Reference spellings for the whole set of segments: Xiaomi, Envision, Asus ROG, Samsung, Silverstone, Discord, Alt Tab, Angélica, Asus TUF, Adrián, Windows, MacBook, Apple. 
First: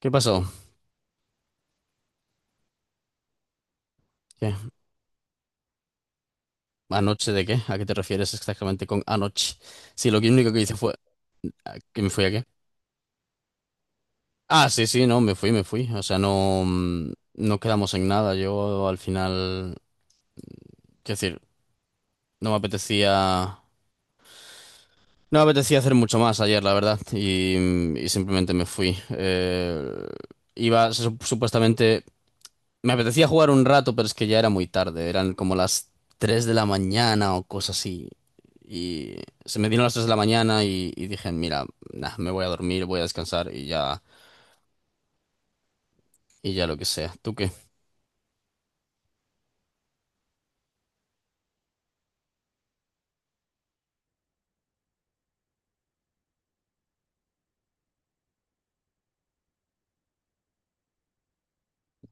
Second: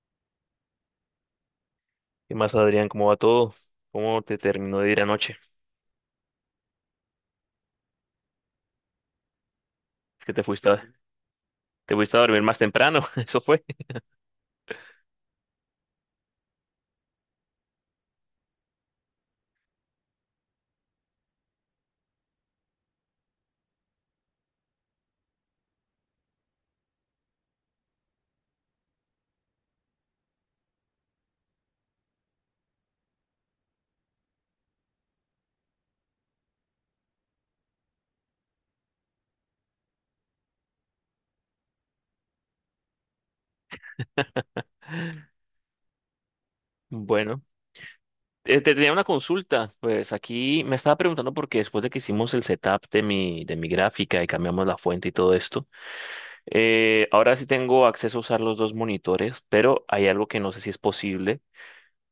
¿Qué pasó? ¿Qué más, Adrián? ¿Cómo va todo? ¿Cómo te ¿Qué? terminó de ir anoche? ¿Anoche de qué? ¿A qué te refieres exactamente con anoche? Sí, Es que te único que fuiste hice fue... a, ¿a Te ¿Que me fuiste a fui a dormir qué? más temprano, eso fue. Ah, sí, sí, no, me fui, me fui. O sea, no, no quedamos en nada. Yo al final... Quiero decir, no me apetecía... No me apetecía hacer mucho más ayer, la verdad. Y, y simplemente me fui. Iba, supuestamente... Me apetecía jugar un rato, pero es que ya era muy tarde. Eran como las 3 de la mañana o cosas así. Y se me dieron las 3 de la mañana y dije, mira, nah, me voy a dormir, voy a descansar y ya lo que sea. ¿Tú Bueno, qué? Te tenía una consulta. Pues aquí me estaba preguntando porque después de que hicimos el setup de mi gráfica y cambiamos la fuente y todo esto, ahora sí tengo acceso a usar los dos monitores, pero hay algo que no sé si es posible.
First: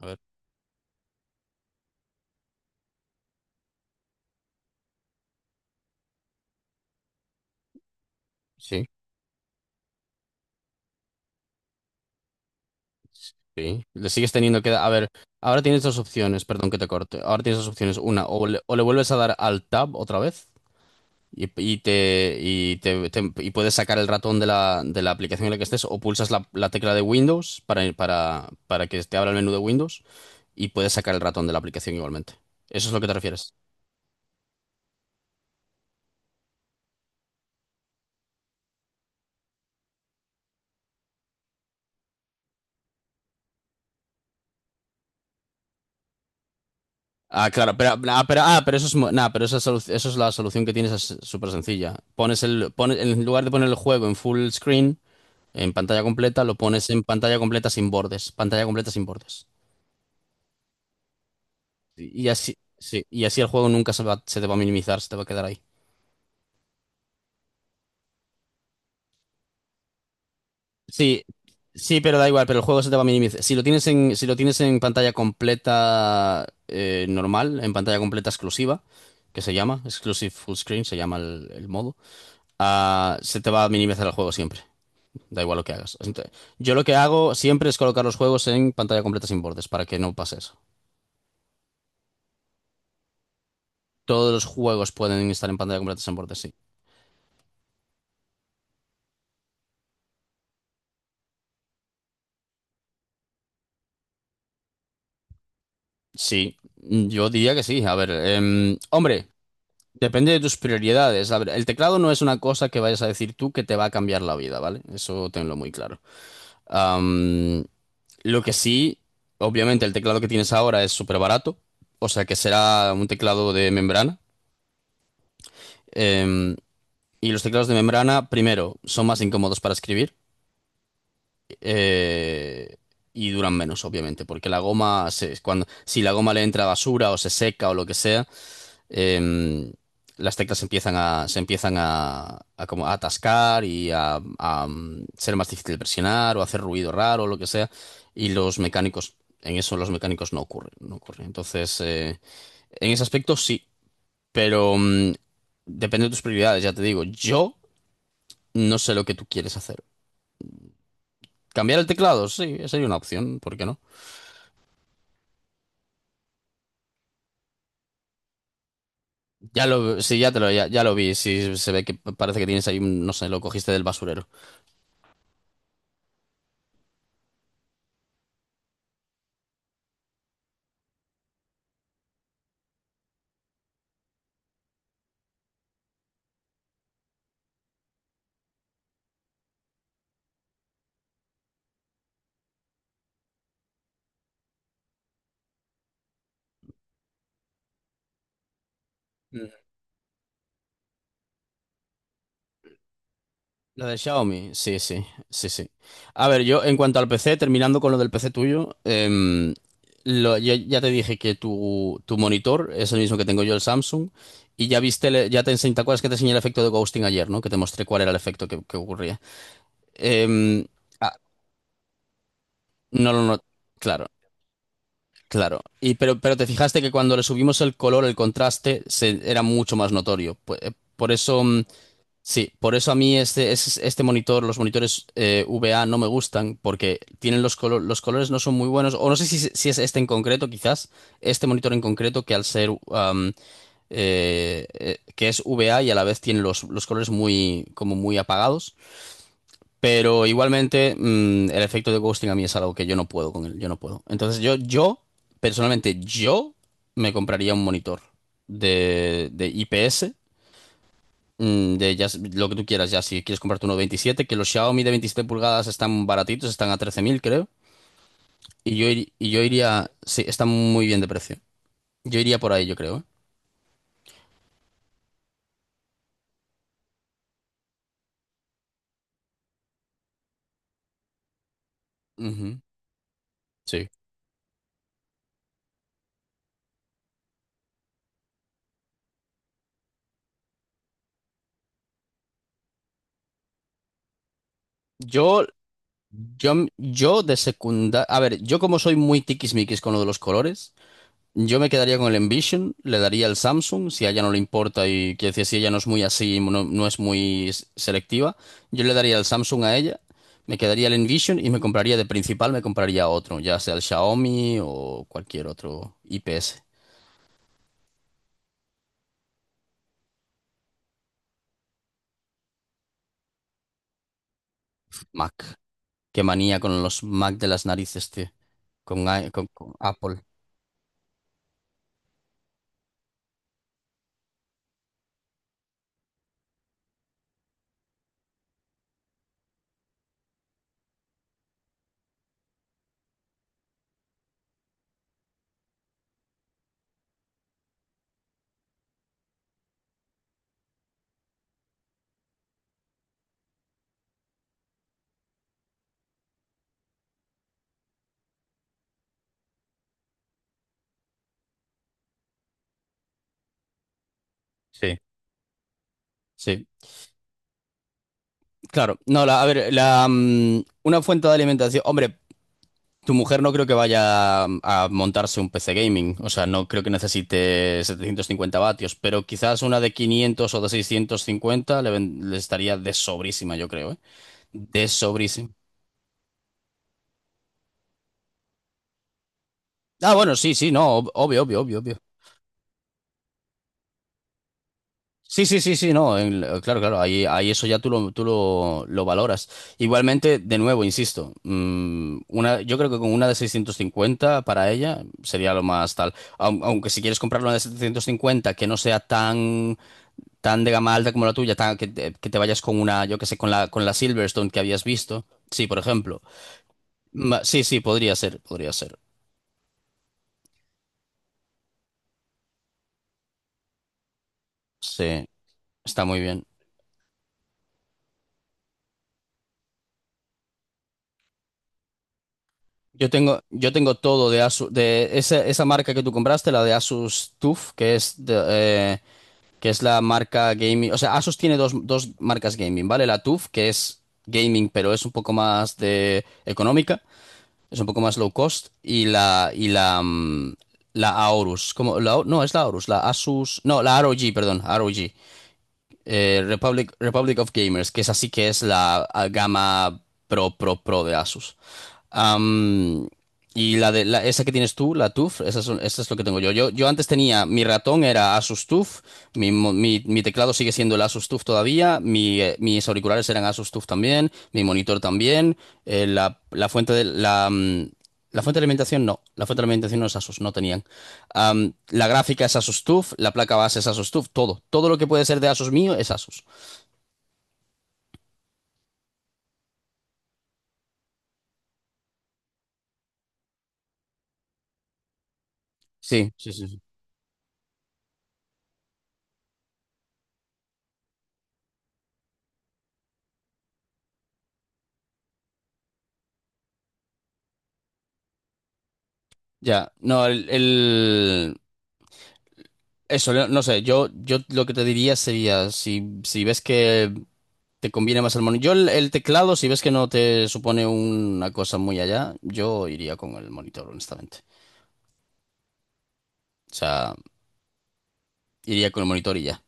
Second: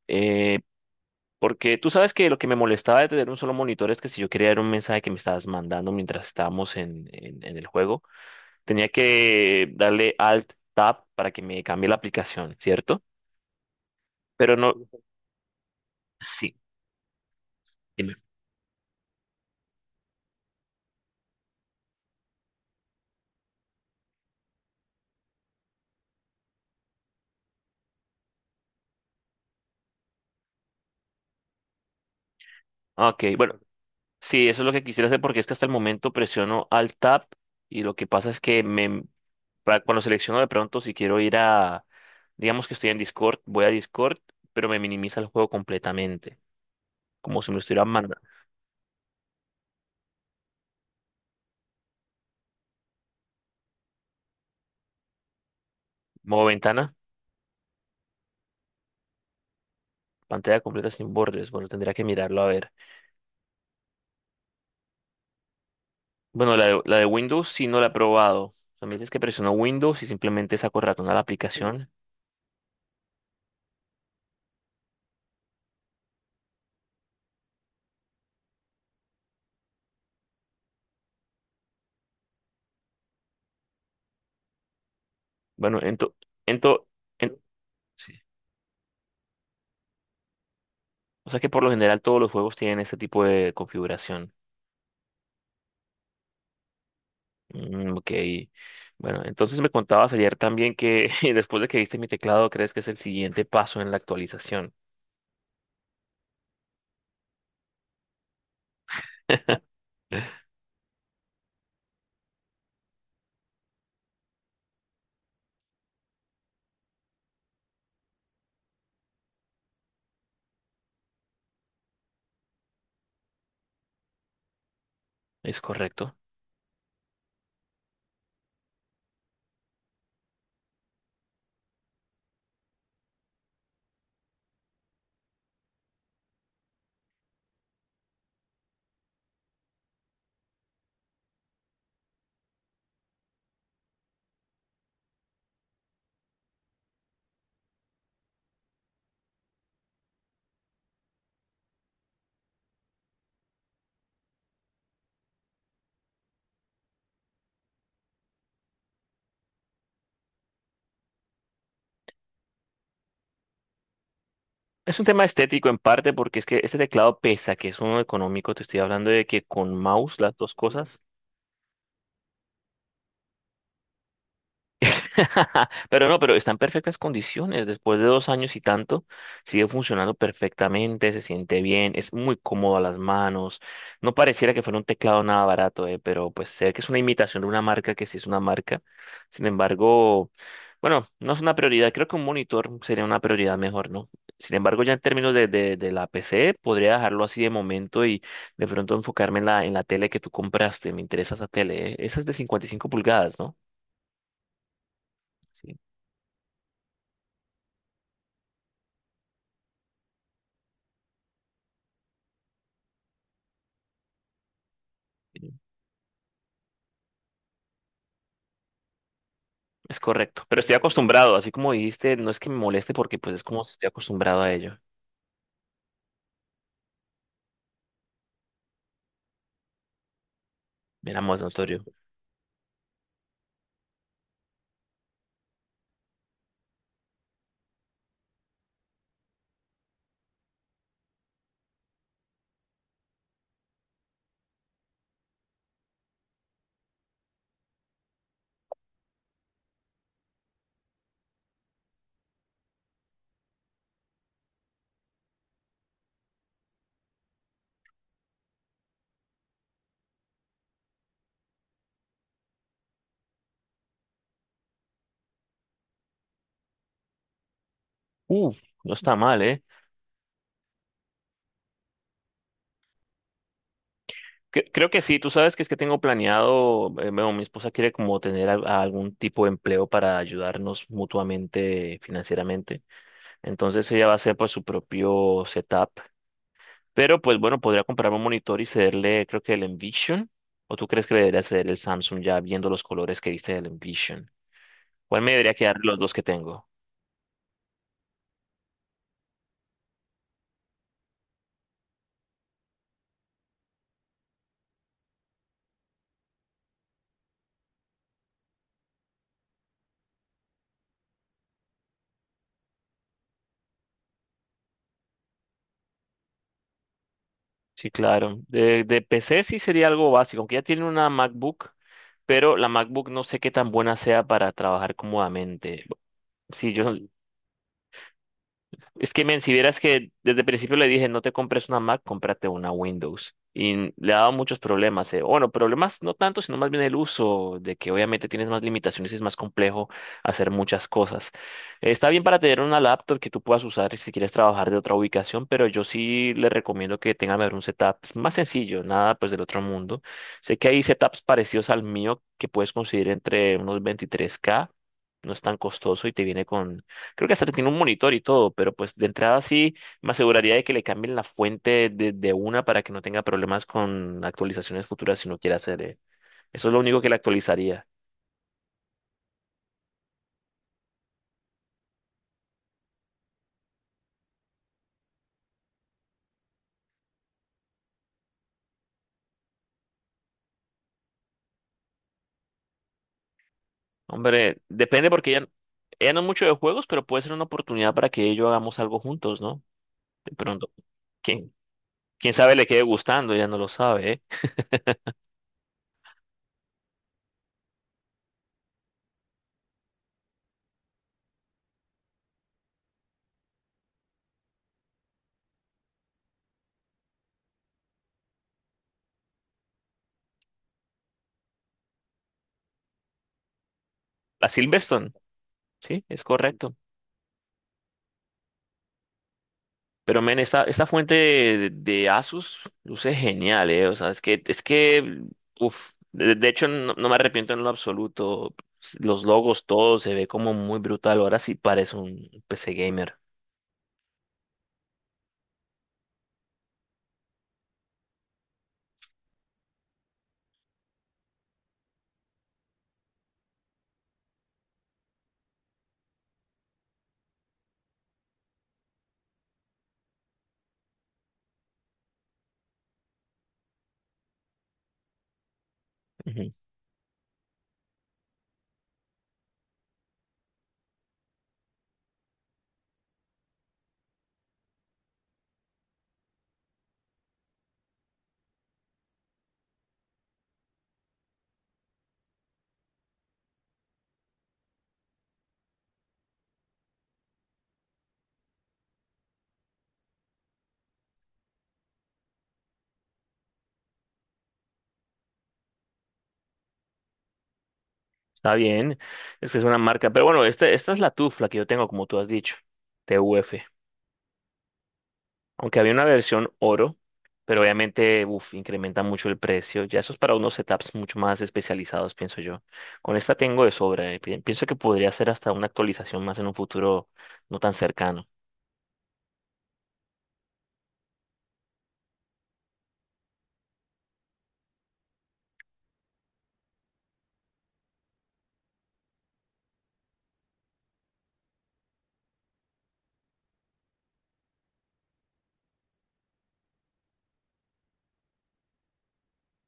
A ver, eh, Porque tú sabes que lo que me molestaba de tener un solo monitor es que si yo quería ver un mensaje que me estabas mandando mientras estábamos en el juego, sí, tenía que darle Alt Tab para que me cambie la aplicación, ¿cierto? sí. Le sigues Pero teniendo que... no, A ver, ahora tienes dos opciones, sí, perdón que te corte. Ahora tienes dos opciones. dime. Una, o le vuelves a dar al tab otra vez. Y puedes sacar el ratón de de la aplicación en la que estés o pulsas la tecla de Windows para que te abra el menú de Windows y puedes sacar el ratón de la aplicación igualmente. ¿Eso es lo que te Ok, refieres? bueno, sí, eso es lo que quisiera hacer porque es que hasta el momento presiono Alt Tab y lo que pasa es que cuando selecciono de pronto si quiero ir a, digamos que estoy en Discord, voy a Discord, pero me minimiza el juego completamente, como Ah, si me lo claro, estuvieran mandando. Pero eso es, nah, eso es la solución que tienes, es súper sencilla. Pones, en lugar de poner el juego en full screen, en pantalla completa, Modo lo pones ventana, en pantalla completa sin bordes, pantalla completa sin bordes. pantalla completa sin bordes. Bueno, tendría que Y mirarlo a así, ver. sí, y así el juego nunca se va- se te va a minimizar, se te va a quedar ahí. Bueno, la de Windows sí no la he probado. O sea, me dices que presiono Windows y simplemente saco ratón a la Sí, aplicación. sí, pero da igual, pero el juego se te va a minimizar. Si lo tienes en, si lo tienes en pantalla completa normal, en pantalla completa exclusiva, que se llama, Exclusive Full Screen, se llama el modo, ah, se te va a minimizar el juego siempre, da igual lo que Bueno, hagas. ento, Yo lo ento, que hago en- siempre es colocar sí. los juegos en pantalla completa sin bordes, para que no pase eso. O sea que por lo general todos los juegos tienen este tipo de Todos configuración. los juegos pueden estar en pantalla completa sin bordes, sí. Ok. Bueno, entonces me contabas ayer también que después de que viste mi teclado, crees que es el siguiente paso en la actualización. Sí, yo diría que sí. A ver, hombre. Depende de tus prioridades. A ver, el teclado no es una cosa que vayas a decir tú que te va a cambiar la vida, ¿vale? Eso tenlo muy claro. Am, lo que sí, obviamente el teclado que tienes ahora es súper barato, o sea que será un teclado de membrana. Es correcto. Em, y los teclados de membrana, primero, son más incómodos para escribir eh, y duran menos, obviamente, porque cuando, si la goma le entra basura o se seca o lo que sea, em, las teclas se empiezan a como a atascar y a ser más difícil de presionar o hacer ruido raro o lo que sea. Y los mecánicos, en eso los mecánicos no ocurren, no ocurre. Entonces, en ese aspecto sí, pero depende de tus prioridades, ya te digo. Yo no sé lo que tú quieres hacer. Cambiar el teclado, sí, sería una opción, ¿por qué no? Es un tema estético en parte porque es que este teclado pesa, que es uno económico. Te estoy hablando de que con Sí, mouse las dos ya lo cosas. vi, sí, se ve que parece que tienes ahí, no sé, lo cogiste del basurero. Pero no, pero está en perfectas condiciones. Después de dos años y tanto, sigue funcionando perfectamente, se siente bien, es muy cómodo a las manos. No pareciera que fuera un teclado nada barato, pero pues sé que es una imitación de una marca que sí es una marca. Sin embargo, bueno, no es una prioridad. Creo que un monitor sería una prioridad mejor, ¿no? Sin embargo, ya en términos de la PC, podría dejarlo así de momento y de pronto enfocarme en la tele que tú compraste. Me interesa esa tele, eh. Esa es de 55 pulgadas, ¿no? Lo de Xiaomi, sí, sí, sí, sí. A ver, yo en cuanto al PC, terminando con lo del PC tuyo, ya, ya te dije que tu monitor es el mismo que tengo yo, el Samsung, y ya viste, ya te Sí. enseñé, ¿te acuerdas que te enseñé el efecto de ghosting ayer, ¿no? Que te mostré cuál era el efecto que ocurría. Es correcto, pero Em, estoy ah, acostumbrado, así como dijiste, no es que me moleste no, porque no, pues no, es como si estoy claro, acostumbrado a ello. claro. Pero te fijaste que cuando le subimos el color, el contraste, se, era mucho más notorio. Por Veamos, eso... notorio. sí, por eso a mí este monitor, los monitores VA no me gustan porque tienen los, los colores no son muy buenos, o no sé si, si es este en concreto, quizás, este monitor en concreto que al ser, que es VA y a la vez tiene los colores muy, como muy apagados, pero igualmente el efecto de ghosting a mí es algo que yo no puedo con él, yo no puedo. Personalmente, yo me compraría un monitor de IPS. De ya, lo que tú quieras, ya si quieres comprarte uno 27, que los Xiaomi de 27 pulgadas están baratitos, están a 13.000 creo. Uf, no está Y yo mal, ¿eh? iría, sí, están muy bien de precio. Yo iría por ahí, yo creo. ¿Eh? Creo que sí, tú sabes que es que tengo planeado, bueno, mi esposa quiere como tener algún tipo de empleo para ayudarnos mutuamente Ujú, financieramente. sí. Entonces ella va a hacer pues su propio setup, pero pues bueno, podría comprar un monitor y cederle, creo que el Envision, o tú crees que le debería ceder el Samsung ya viendo los colores que viste del Envision. ¿Cuál me Yo, debería quedar de los dos que tengo? yo de secundaria, a ver, yo como soy muy tiquismiquis con lo de los colores, yo me quedaría con el Envision, le daría el Samsung, si a ella no le importa y quiero decir, si ella no es muy así, no es muy selectiva, yo le daría el Samsung a ella, me quedaría el Envision y me compraría de principal, me compraría otro, ya sea el Xiaomi o cualquier otro IPS, Sí, claro. De PC sí sería algo básico, aunque ya tiene una MacBook, pero la MacBook no sé qué tan buena sea para trabajar Mac. cómodamente. Qué manía Sí, con yo los Mac de las narices, tío, es que, men, si con vieras que Apple. desde el principio le dije, no te compres una Mac, cómprate una Windows. Y le ha dado muchos problemas. Eh. Bueno, problemas no tanto, sino más bien el uso, de que obviamente tienes más limitaciones y es más complejo hacer muchas cosas. Está bien para tener una laptop que tú puedas usar si quieres trabajar de otra ubicación, pero yo sí le recomiendo que tengan mejor un setup pues, más sencillo, nada pues del otro mundo. Sé que hay setups parecidos al mío que puedes conseguir entre unos 23K, no es tan costoso y te viene con. Creo que hasta tiene un monitor y todo, pero pues de entrada sí me aseguraría de que le cambien la fuente de una para que no tenga problemas con actualizaciones Sí. futuras si no quiere hacer. Eh. Sí, Eso es lo único que le actualizaría. claro. No, la, a ver, una fuente de alimentación. Hombre, tu mujer no creo que vaya a montarse un PC gaming, o sea, no creo que necesite 750 vatios, pero quizás una de 500 o de 650 le estaría de sobrísima, yo creo, ¿eh? Hombre, De depende porque sobrísima. ella no es mucho de juegos, pero puede ser una oportunidad para que ella y yo hagamos algo juntos, ¿no? Ah, De bueno, sí, pronto, sí, no, obvio, quién, obvio, obvio, obvio. quién sabe le quede gustando, ella no lo sabe, ¿eh? Sí, sí, sí, sí, no, claro, claro, ahí, ahí eso ya tú lo valoras. Igualmente, de nuevo, insisto, yo creo que con una de 650 para ella sería lo más tal. Aunque si quieres comprar una de 750, que no sea tan tan de gama alta como la tuya, que te vayas con una, yo qué sé, con la La Silverstone que habías Silverstone, visto. Sí, por sí, ejemplo. es correcto. Sí, sí, podría ser, podría ser. Pero, men, esta fuente de Asus luce genial, ¿eh? O sea, Sí, uf, está muy bien. de hecho no, no me arrepiento en lo absoluto. Los logos, todo se ve como muy brutal. Ahora sí parece un PC gamer. Yo tengo todo de Asus, de esa, esa marca que tú compraste, la de Asus TUF, que es la marca gaming. O sea, Asus tiene dos marcas gaming, ¿vale? La TUF, que es gaming, pero es un poco más de económica. Es un poco más low cost. La Aorus. Como La, no, es la Aorus. La Asus. No, la ROG, perdón. ROG. Ujú. Republic, Republic of Gamers, que es así que es la gama pro, pro, pro de Asus. Am, y la de esa que tienes tú, la TUF, esa es lo que tengo yo. Yo. Yo antes tenía, mi ratón era Asus TUF, mi teclado sigue siendo el Asus TUF todavía, mis auriculares eran Asus TUF también, mi monitor también, la fuente de la fuente de alimentación no, la fuente de alimentación no es Asus, no tenían. La gráfica es Asus TUF, la placa base es Asus TUF, todo. Todo lo que puede ser de Asus mío es Asus. Está bien, es que es una marca. Pero bueno, esta es la tufla que yo tengo, como tú has dicho, TUF. Aunque había una Sí, sí, versión sí. sí. oro, pero obviamente, uf, incrementa mucho el precio. Ya eso es para unos setups mucho más especializados, pienso yo. Con esta tengo de sobra. Eh, pienso que podría ser hasta una actualización más en un futuro no tan cercano. Ya, no, el, el- Eso, no no sé, yo lo que te diría sería, si, si ves que te conviene más el monitor, yo el teclado, si ves que no te supone una cosa muy allá, yo iría con el monitor, honestamente. O sea, iría con el monitor y ya.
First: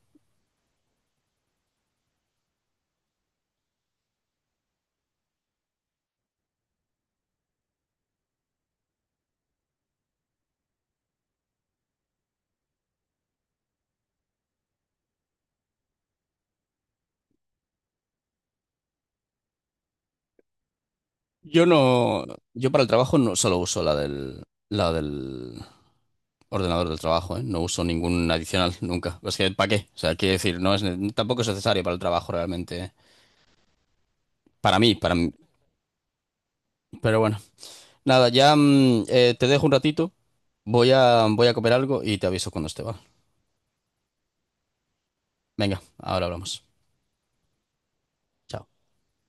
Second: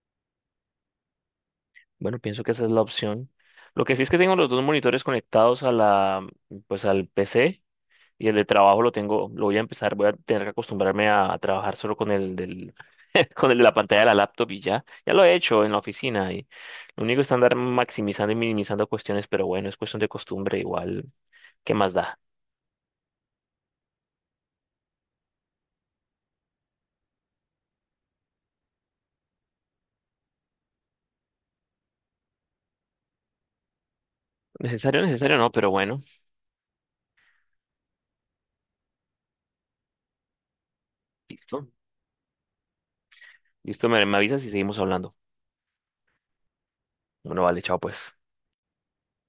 Bueno, pienso que esa es la opción. Lo que sí es que tengo los dos monitores conectados a la, pues al PC. Y el de trabajo lo tengo, lo voy a empezar, voy a tener que acostumbrarme a trabajar solo con el del, con el de la pantalla de la laptop y ya. Ya lo he hecho en la oficina y lo único es andar maximizando y minimizando cuestiones, pero bueno, es cuestión de costumbre igual. Yo ¿Qué más da? no, yo para el trabajo no solo uso la del Ordenador del trabajo, ¿eh? No uso ningún adicional nunca. Es que, ¿para qué? O sea, quiero decir, no es, tampoco es necesario para el trabajo realmente. ¿Eh? Para mí, Necesario, para mí. necesario no, pero bueno. Pero bueno, nada, te dejo un ratito. Voy a Listo. comer algo y te aviso cuando esté, ¿vale? Listo, me avisas y seguimos hablando. Venga, ahora hablamos. Bueno, vale, chao pues. Chao.